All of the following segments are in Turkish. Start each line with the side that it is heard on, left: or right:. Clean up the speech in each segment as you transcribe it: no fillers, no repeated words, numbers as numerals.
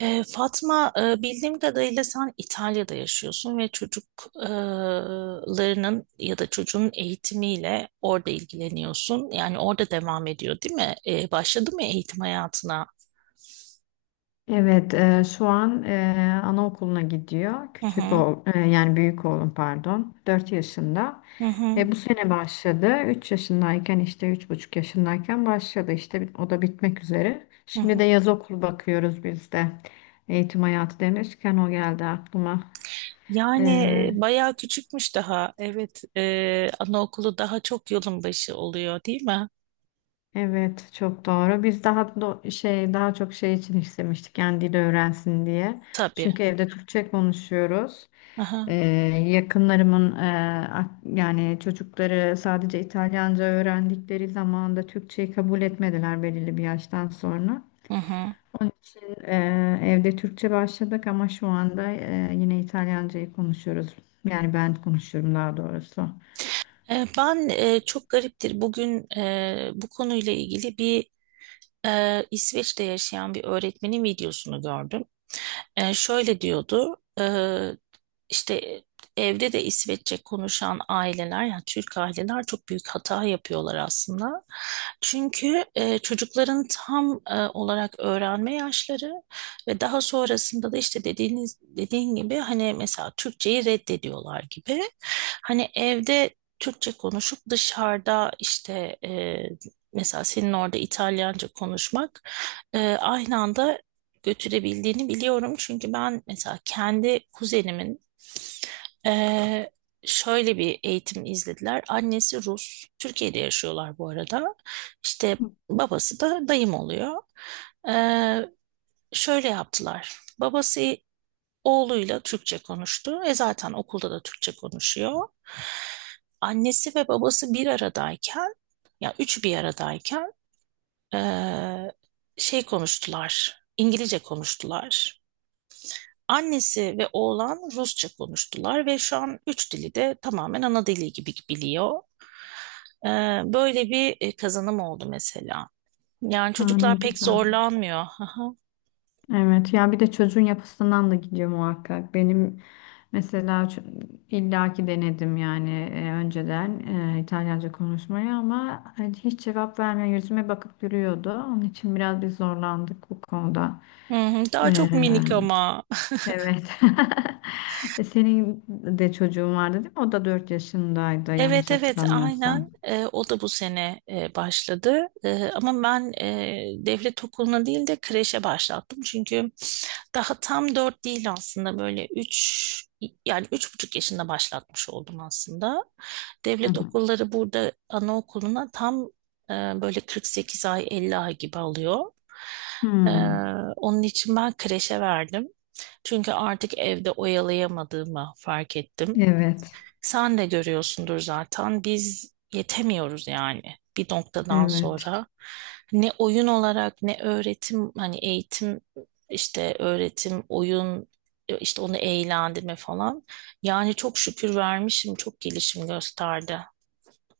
right: Fatma, bildiğim kadarıyla sen İtalya'da yaşıyorsun ve çocuklarının ya da çocuğun eğitimiyle orada ilgileniyorsun. Yani orada devam ediyor, değil mi? Başladı mı eğitim hayatına?
left: Evet, şu an anaokuluna gidiyor.
right: Hı
left: Küçük
right: hı,
left: oğul, yani büyük oğlum pardon, 4 yaşında.
right: hı hı,
left: Bu sene başladı. 3 yaşındayken işte 3,5 yaşındayken başladı. İşte o da bitmek üzere.
right: hı
left: Şimdi
right: hı.
left: de yaz okulu bakıyoruz biz de. Eğitim hayatı demişken o geldi aklıma.
right: Yani bayağı küçükmüş daha. Evet, anaokulu daha çok yolun başı oluyor, değil mi?
left: Evet, çok doğru. Biz daha çok şey için istemiştik yani dil öğrensin diye.
right: Tabii.
left: Çünkü evde Türkçe konuşuyoruz. Ee,
right: Aha.
left: yakınlarımın yani çocukları sadece İtalyanca öğrendikleri zaman da Türkçeyi kabul etmediler belirli bir yaştan sonra.
right: Hı hı.
left: Onun için evde Türkçe başladık ama şu anda yine İtalyancayı konuşuyoruz. Yani ben konuşuyorum daha doğrusu.
right: Ben çok gariptir, bugün bu konuyla ilgili bir İsveç'te yaşayan bir öğretmenin videosunu gördüm. Şöyle diyordu, işte evde de İsveççe konuşan aileler, yani Türk aileler, çok büyük hata yapıyorlar aslında. Çünkü çocukların tam olarak öğrenme yaşları ve daha sonrasında da işte dediğin gibi hani mesela Türkçeyi reddediyorlar gibi. Hani evde Türkçe konuşup dışarıda işte mesela senin orada İtalyanca konuşmak aynı anda götürebildiğini biliyorum. Çünkü ben mesela kendi kuzenimin ee, şöyle bir eğitim izlediler. Annesi Rus. Türkiye'de yaşıyorlar bu arada. İşte babası da dayım oluyor. Ee, Şöyle yaptılar. Babası oğluyla Türkçe konuştu. E zaten okulda da Türkçe konuşuyor. Annesi ve babası bir aradayken, ya üç bir aradayken ee, şey konuştular. İngilizce konuştular. Annesi ve oğlan Rusça konuştular ve şu an üç dili de tamamen ana dili gibi biliyor. Ee, Böyle bir kazanım oldu mesela. Yani
left: Aa, ne
right: çocuklar pek
left: güzel.
right: zorlanmıyor. Aha.
left: Evet ya bir de çocuğun yapısından da gidiyor muhakkak. Benim mesela illaki denedim yani önceden İtalyanca konuşmayı ama hani hiç cevap vermiyor yüzüme bakıp duruyordu. Onun için biraz biz zorlandık bu konuda.
right: Hı hı. Daha
left: E,
right: çok minik ama.
left: evet. Senin de çocuğun vardı değil mi? O da 4 yaşındaydı
right: Evet,
left: yanlış
right: evet, aynen.
left: hatırlamıyorsam.
right: O da bu sene başladı. Ama ben devlet okuluna değil de kreşe başlattım. Çünkü daha tam dört değil, aslında böyle üç, yani 3,5 yaşında başlatmış oldum aslında.
left: Hı
right: Devlet
left: hı.
right: okulları burada anaokuluna tam böyle 48 ay, 50 ay gibi alıyor. E,
left: Hmm,
right: Onun için ben kreşe verdim. Çünkü artık evde oyalayamadığımı fark ettim.
left: evet.
right: Sen de görüyorsundur zaten, biz yetemiyoruz yani bir noktadan
left: Evet.
right: sonra. Ne oyun olarak, ne öğretim, hani eğitim, işte öğretim, oyun, işte onu eğlendirme falan. Yani çok şükür vermişim, çok gelişim gösterdi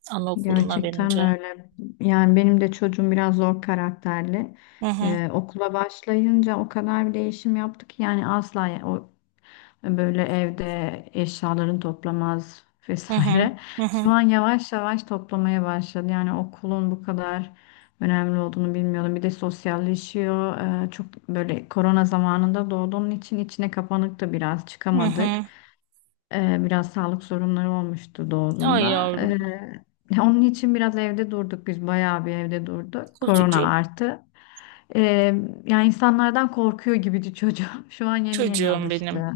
right: anaokuluna
left: Gerçekten
right: verince.
left: öyle. Yani benim de çocuğum biraz zor karakterli.
right: Hı hı,
left: Okula başlayınca o kadar bir değişim yaptı ki yani asla o böyle evde eşyalarını toplamaz
right: hı hı,
left: vesaire.
right: hı
left: Şu
right: hı,
left: an yavaş yavaş toplamaya başladı. Yani okulun bu kadar önemli olduğunu bilmiyordum. Bir de sosyalleşiyor. Çok böyle korona zamanında doğduğunun için içine kapanık da biraz
right: hı
left: çıkamadık.
right: hı.
left: Biraz sağlık sorunları olmuştu
right: Ay
left: doğduğunda.
right: yavrum,
left: Onun için biraz evde durduk biz bayağı bir evde durduk. Korona
right: kuzucuğum,
left: artı. Ee, yani insanlardan korkuyor gibiydi çocuğum. Şu an yeni yeni
right: çocuğum benim.
left: alıştı.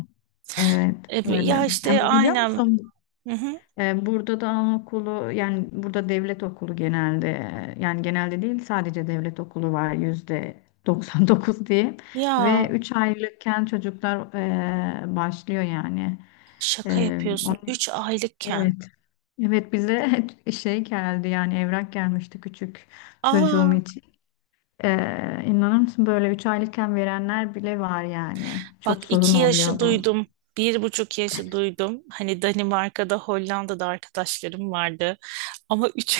left: Evet
right: Ya
left: böyle.
right: işte
left: Yani biliyor
right: aynen.
left: musun
right: Hı hı.
left: burada da anaokulu yani burada devlet okulu genelde yani genelde değil sadece devlet okulu var %99 diye ve
right: Ya
left: 3 aylıkken çocuklar başlıyor yani.
right: şaka
left: Ee,
right: yapıyorsun. Üç
left: Evet.
right: aylıkken.
left: Evet bize şey geldi yani evrak gelmişti küçük çocuğum
right: Aa,
left: için. İnanır mısın böyle 3 aylıkken verenler bile var yani.
right: bak,
left: Çok sorun
right: 2 yaşı
left: oluyor bu.
right: duydum. 1,5 yaşı duydum. Hani Danimarka'da, Hollanda'da arkadaşlarım vardı. Ama üç,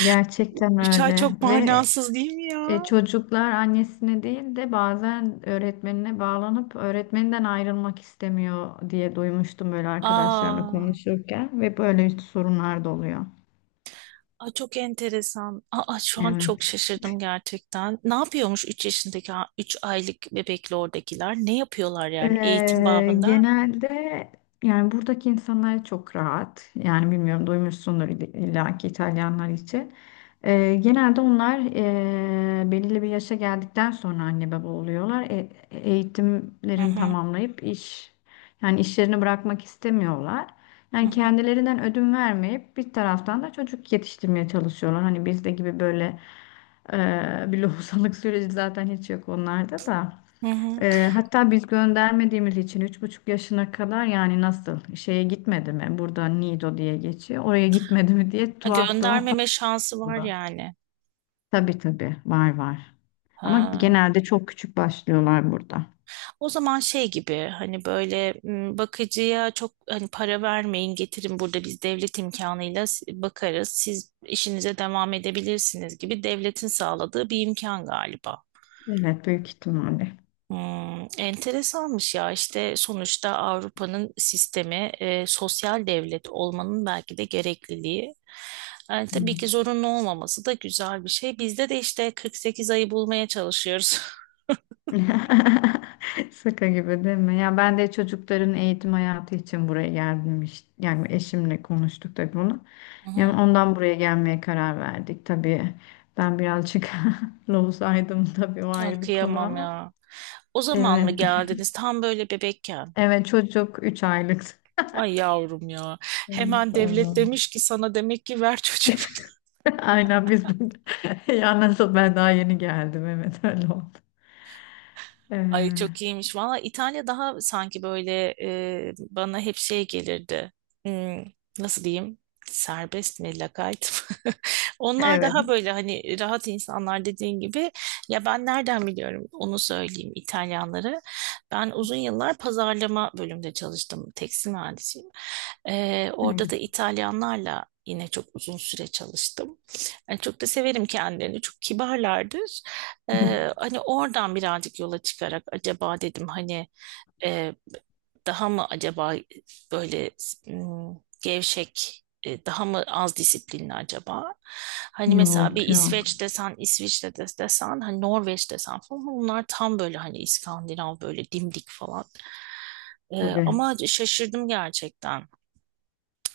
left: Gerçekten
right: 3 ay
left: öyle
right: çok
left: ve
right: manasız değil mi ya?
left: çocuklar annesine değil de bazen öğretmenine bağlanıp öğretmeninden ayrılmak istemiyor diye duymuştum böyle arkadaşlarla
right: Aa.
left: konuşurken ve böyle sorunlar da oluyor.
right: Aa, çok enteresan. Aa, şu an
left: Evet.
right: çok şaşırdım gerçekten. Ne yapıyormuş 3 yaşındaki, 3 aylık bebekle oradakiler? Ne yapıyorlar yani eğitim
left: Ee,
right: babında?
left: genelde yani buradaki insanlar çok rahat. Yani bilmiyorum duymuşsundur illa ki İtalyanlar için. Genelde onlar belirli bir yaşa geldikten sonra anne baba oluyorlar. E-
right: Hı
left: eğitimlerini
right: hı,
left: tamamlayıp yani işlerini bırakmak istemiyorlar.
right: hı
left: Yani
right: hı,
left: kendilerinden ödün vermeyip bir taraftan da çocuk yetiştirmeye çalışıyorlar. Hani bizde gibi böyle bir lohusalık süreci zaten hiç yok onlarda da.
right: hı hı.
left: Hatta biz göndermediğimiz için 3,5 yaşına kadar yani nasıl şeye gitmedi mi? Burada Nido diye geçiyor. Oraya gitmedi mi diye
right: Ha,
left: tuhaf tuhaf
right: göndermeme şansı var
left: bakıyorlar.
right: yani.
left: Tabii tabii var var. Ama
right: Ha.
left: genelde çok küçük başlıyorlar burada.
right: O zaman şey gibi, hani böyle bakıcıya çok hani para vermeyin, getirin, burada biz devlet imkanıyla bakarız, siz işinize devam edebilirsiniz gibi, devletin sağladığı bir imkan galiba.
left: Evet büyük ihtimalle.
right: Hmm, enteresanmış ya. İşte sonuçta Avrupa'nın sistemi, sosyal devlet olmanın belki de gerekliliği. Yani tabii ki
left: Evet.
right: zorunlu olmaması da güzel bir şey. Bizde de işte 48 ayı bulmaya çalışıyoruz.
left: Şaka gibi değil mi? Ya ben de çocukların eğitim hayatı için buraya geldim işte. Yani eşimle konuştuk tabii bunu.
right: Hı
left: Yani
right: hı.
left: ondan buraya gelmeye karar verdik tabii. Ben birazcık lozaydım tabii o
right: Ya
left: ayrı bir konu
right: kıyamam
left: ama.
right: ya. O zaman mı
left: Evet.
right: geldiniz, tam böyle bebekken?
left: Evet çocuk 3 aylık.
right: Ay yavrum ya.
left: Evet,
right: Hemen devlet
left: aynen.
right: demiş ki sana, demek ki ver çocuğu.
left: Aynen biz ya nasıl ben daha yeni geldim evet öyle oldu.
right: Ay çok
left: Ee,
right: iyiymiş. Valla İtalya daha sanki böyle, bana hep şey gelirdi. Hmm, nasıl diyeyim? Serbest mi, lakayt mı? Onlar
left: evet.
right: daha böyle hani rahat insanlar dediğin gibi. Ya ben nereden biliyorum onu söyleyeyim İtalyanları. Ben uzun yıllar pazarlama bölümünde çalıştım. Tekstil mühendisiyim.
left: Ne
right: Orada da
left: güzel.
right: İtalyanlarla yine çok uzun süre çalıştım. Yani çok da severim kendilerini. Çok kibarlardır. Hani oradan birazcık yola çıkarak acaba dedim hani e, daha mı acaba böyle m, gevşek, daha mı az disiplinli acaba? Hani mesela bir
left: Yok yok.
right: İsveç desen, İsviçre desen, hani Norveç desen falan, bunlar tam böyle hani İskandinav, böyle dimdik falan.
left: Tabii.
right: Ama şaşırdım gerçekten.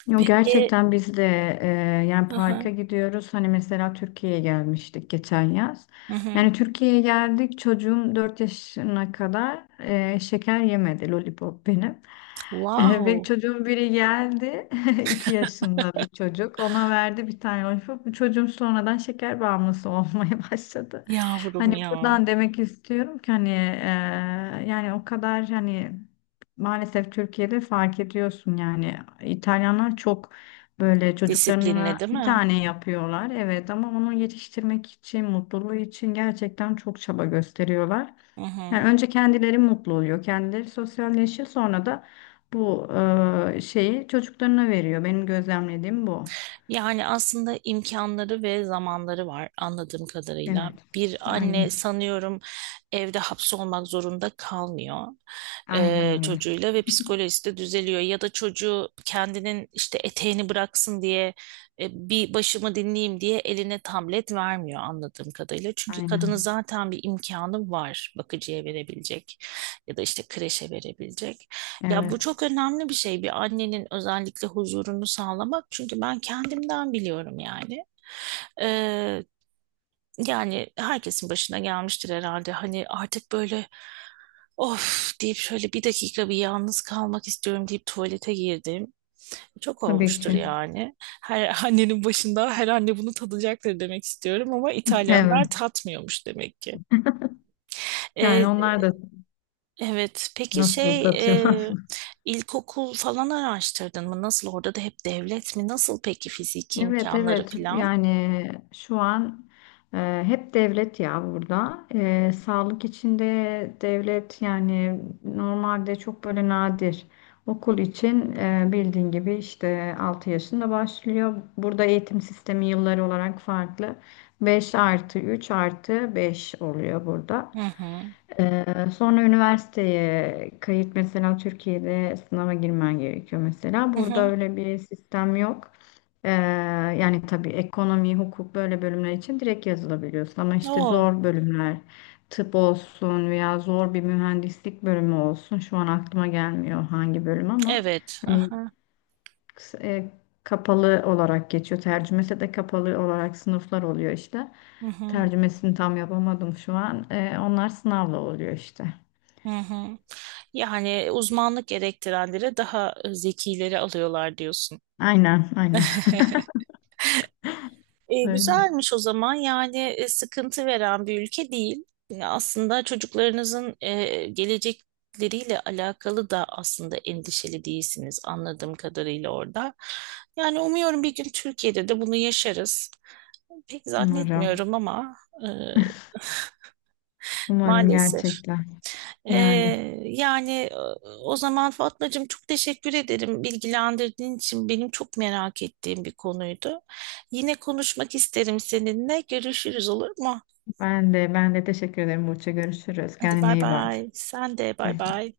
right: Peki.
left: Gerçekten biz de e, yani
right: Hı
left: parka
right: hı,
left: gidiyoruz. Hani mesela Türkiye'ye gelmiştik geçen yaz.
right: hı hı.
left: Yani Türkiye'ye geldik çocuğum 4 yaşına kadar şeker yemedi lollipop benim. Ve
right: Wow.
left: çocuğun biri geldi 2 yaşında bir çocuk ona verdi bir tane lollipop. Bu çocuğum sonradan şeker bağımlısı olmaya başladı.
right: Yavrum
left: Hani
right: ya.
left: buradan demek istiyorum ki hani yani o kadar hani maalesef Türkiye'de fark ediyorsun yani İtalyanlar çok böyle çocuklarına
right: Disiplinli değil
left: bir
right: mi?
left: tane yapıyorlar evet ama onu yetiştirmek için mutluluğu için gerçekten çok çaba gösteriyorlar.
right: Hı hı.
left: Yani önce kendileri mutlu oluyor kendileri sosyalleşiyor sonra da bu şeyi çocuklarına veriyor benim gözlemlediğim bu.
right: Yani aslında imkanları ve zamanları var anladığım kadarıyla.
left: Evet
right: Bir
left: aynen
right: anne, sanıyorum, evde hapsolmak zorunda kalmıyor
left: aynen öyle
right: çocuğuyla ve psikolojisi de düzeliyor. Ya da çocuğu kendinin işte eteğini bıraksın diye, bir başımı dinleyeyim diye eline tablet vermiyor anladığım kadarıyla. Çünkü kadının
left: aynen
right: zaten bir imkanı var bakıcıya verebilecek ya da işte kreşe verebilecek. Ya bu
left: evet
right: çok önemli bir şey, bir annenin özellikle huzurunu sağlamak. Çünkü ben kendimden biliyorum yani. Ee, Yani herkesin başına gelmiştir herhalde. Hani artık böyle, of deyip, şöyle bir dakika bir yalnız kalmak istiyorum deyip tuvalete girdim. Çok
left: tabii
right: olmuştur
left: ki
right: yani. Her annenin başında, her anne bunu tadacaktır demek istiyorum, ama
left: evet
right: İtalyanlar tatmıyormuş demek ki.
left: yani onlar da
right: Evet. Peki
left: nasıl
right: şey,
left: tatıyorlar.
right: e, ilkokul falan araştırdın mı? Nasıl, orada da hep devlet mi? Nasıl peki fiziki
left: Evet
right: imkanları
left: evet
right: falan?
left: yani şu an hep devlet ya burada. Sağlık içinde devlet yani normalde çok böyle nadir okul için bildiğin gibi işte 6 yaşında başlıyor burada eğitim sistemi yılları olarak farklı 5+3+5 oluyor burada.
right: Hı hı.
left: E, sonra üniversiteye kayıt mesela Türkiye'de sınava girmen gerekiyor mesela
right: Hı
left: burada
right: hı.
left: öyle bir sistem yok. Ee, yani tabii ekonomi, hukuk böyle bölümler için direkt yazılabiliyorsun. Ama işte
right: O
left: zor bölümler, tıp olsun veya zor bir mühendislik bölümü olsun. Şu an aklıma gelmiyor hangi bölüm ama
right: evet. Hı
left: hani
right: hı.
left: e, kapalı olarak geçiyor. Tercümesi de kapalı olarak sınıflar oluyor işte.
right: Hı hı.
left: Tercümesini tam yapamadım şu an. Onlar sınavla oluyor işte.
right: Hı hı. Yani uzmanlık gerektirenlere daha zekileri alıyorlar diyorsun.
left: Aynen, aynen. Böyle.
right: Güzelmiş o zaman yani, sıkıntı veren bir ülke değil. Aslında çocuklarınızın gelecekleriyle alakalı da aslında endişeli değilsiniz anladığım kadarıyla orada. Yani umuyorum bir gün Türkiye'de de bunu yaşarız. Pek
left: Umarım.
right: zannetmiyorum ama e,
left: Umarım
right: maalesef.
left: gerçekten.
right: E,
left: Yani.
right: Yani o zaman Fatmacığım, çok teşekkür ederim bilgilendirdiğin için, benim çok merak ettiğim bir konuydu. Yine konuşmak isterim seninle. Görüşürüz, olur mu?
left: Ben de ben de teşekkür ederim Burç'a. Görüşürüz.
right: Hadi
left: Kendine
right: bay
left: iyi bak.
right: bay. Sen de
left: Bay
right: bay
left: bay.
right: bay.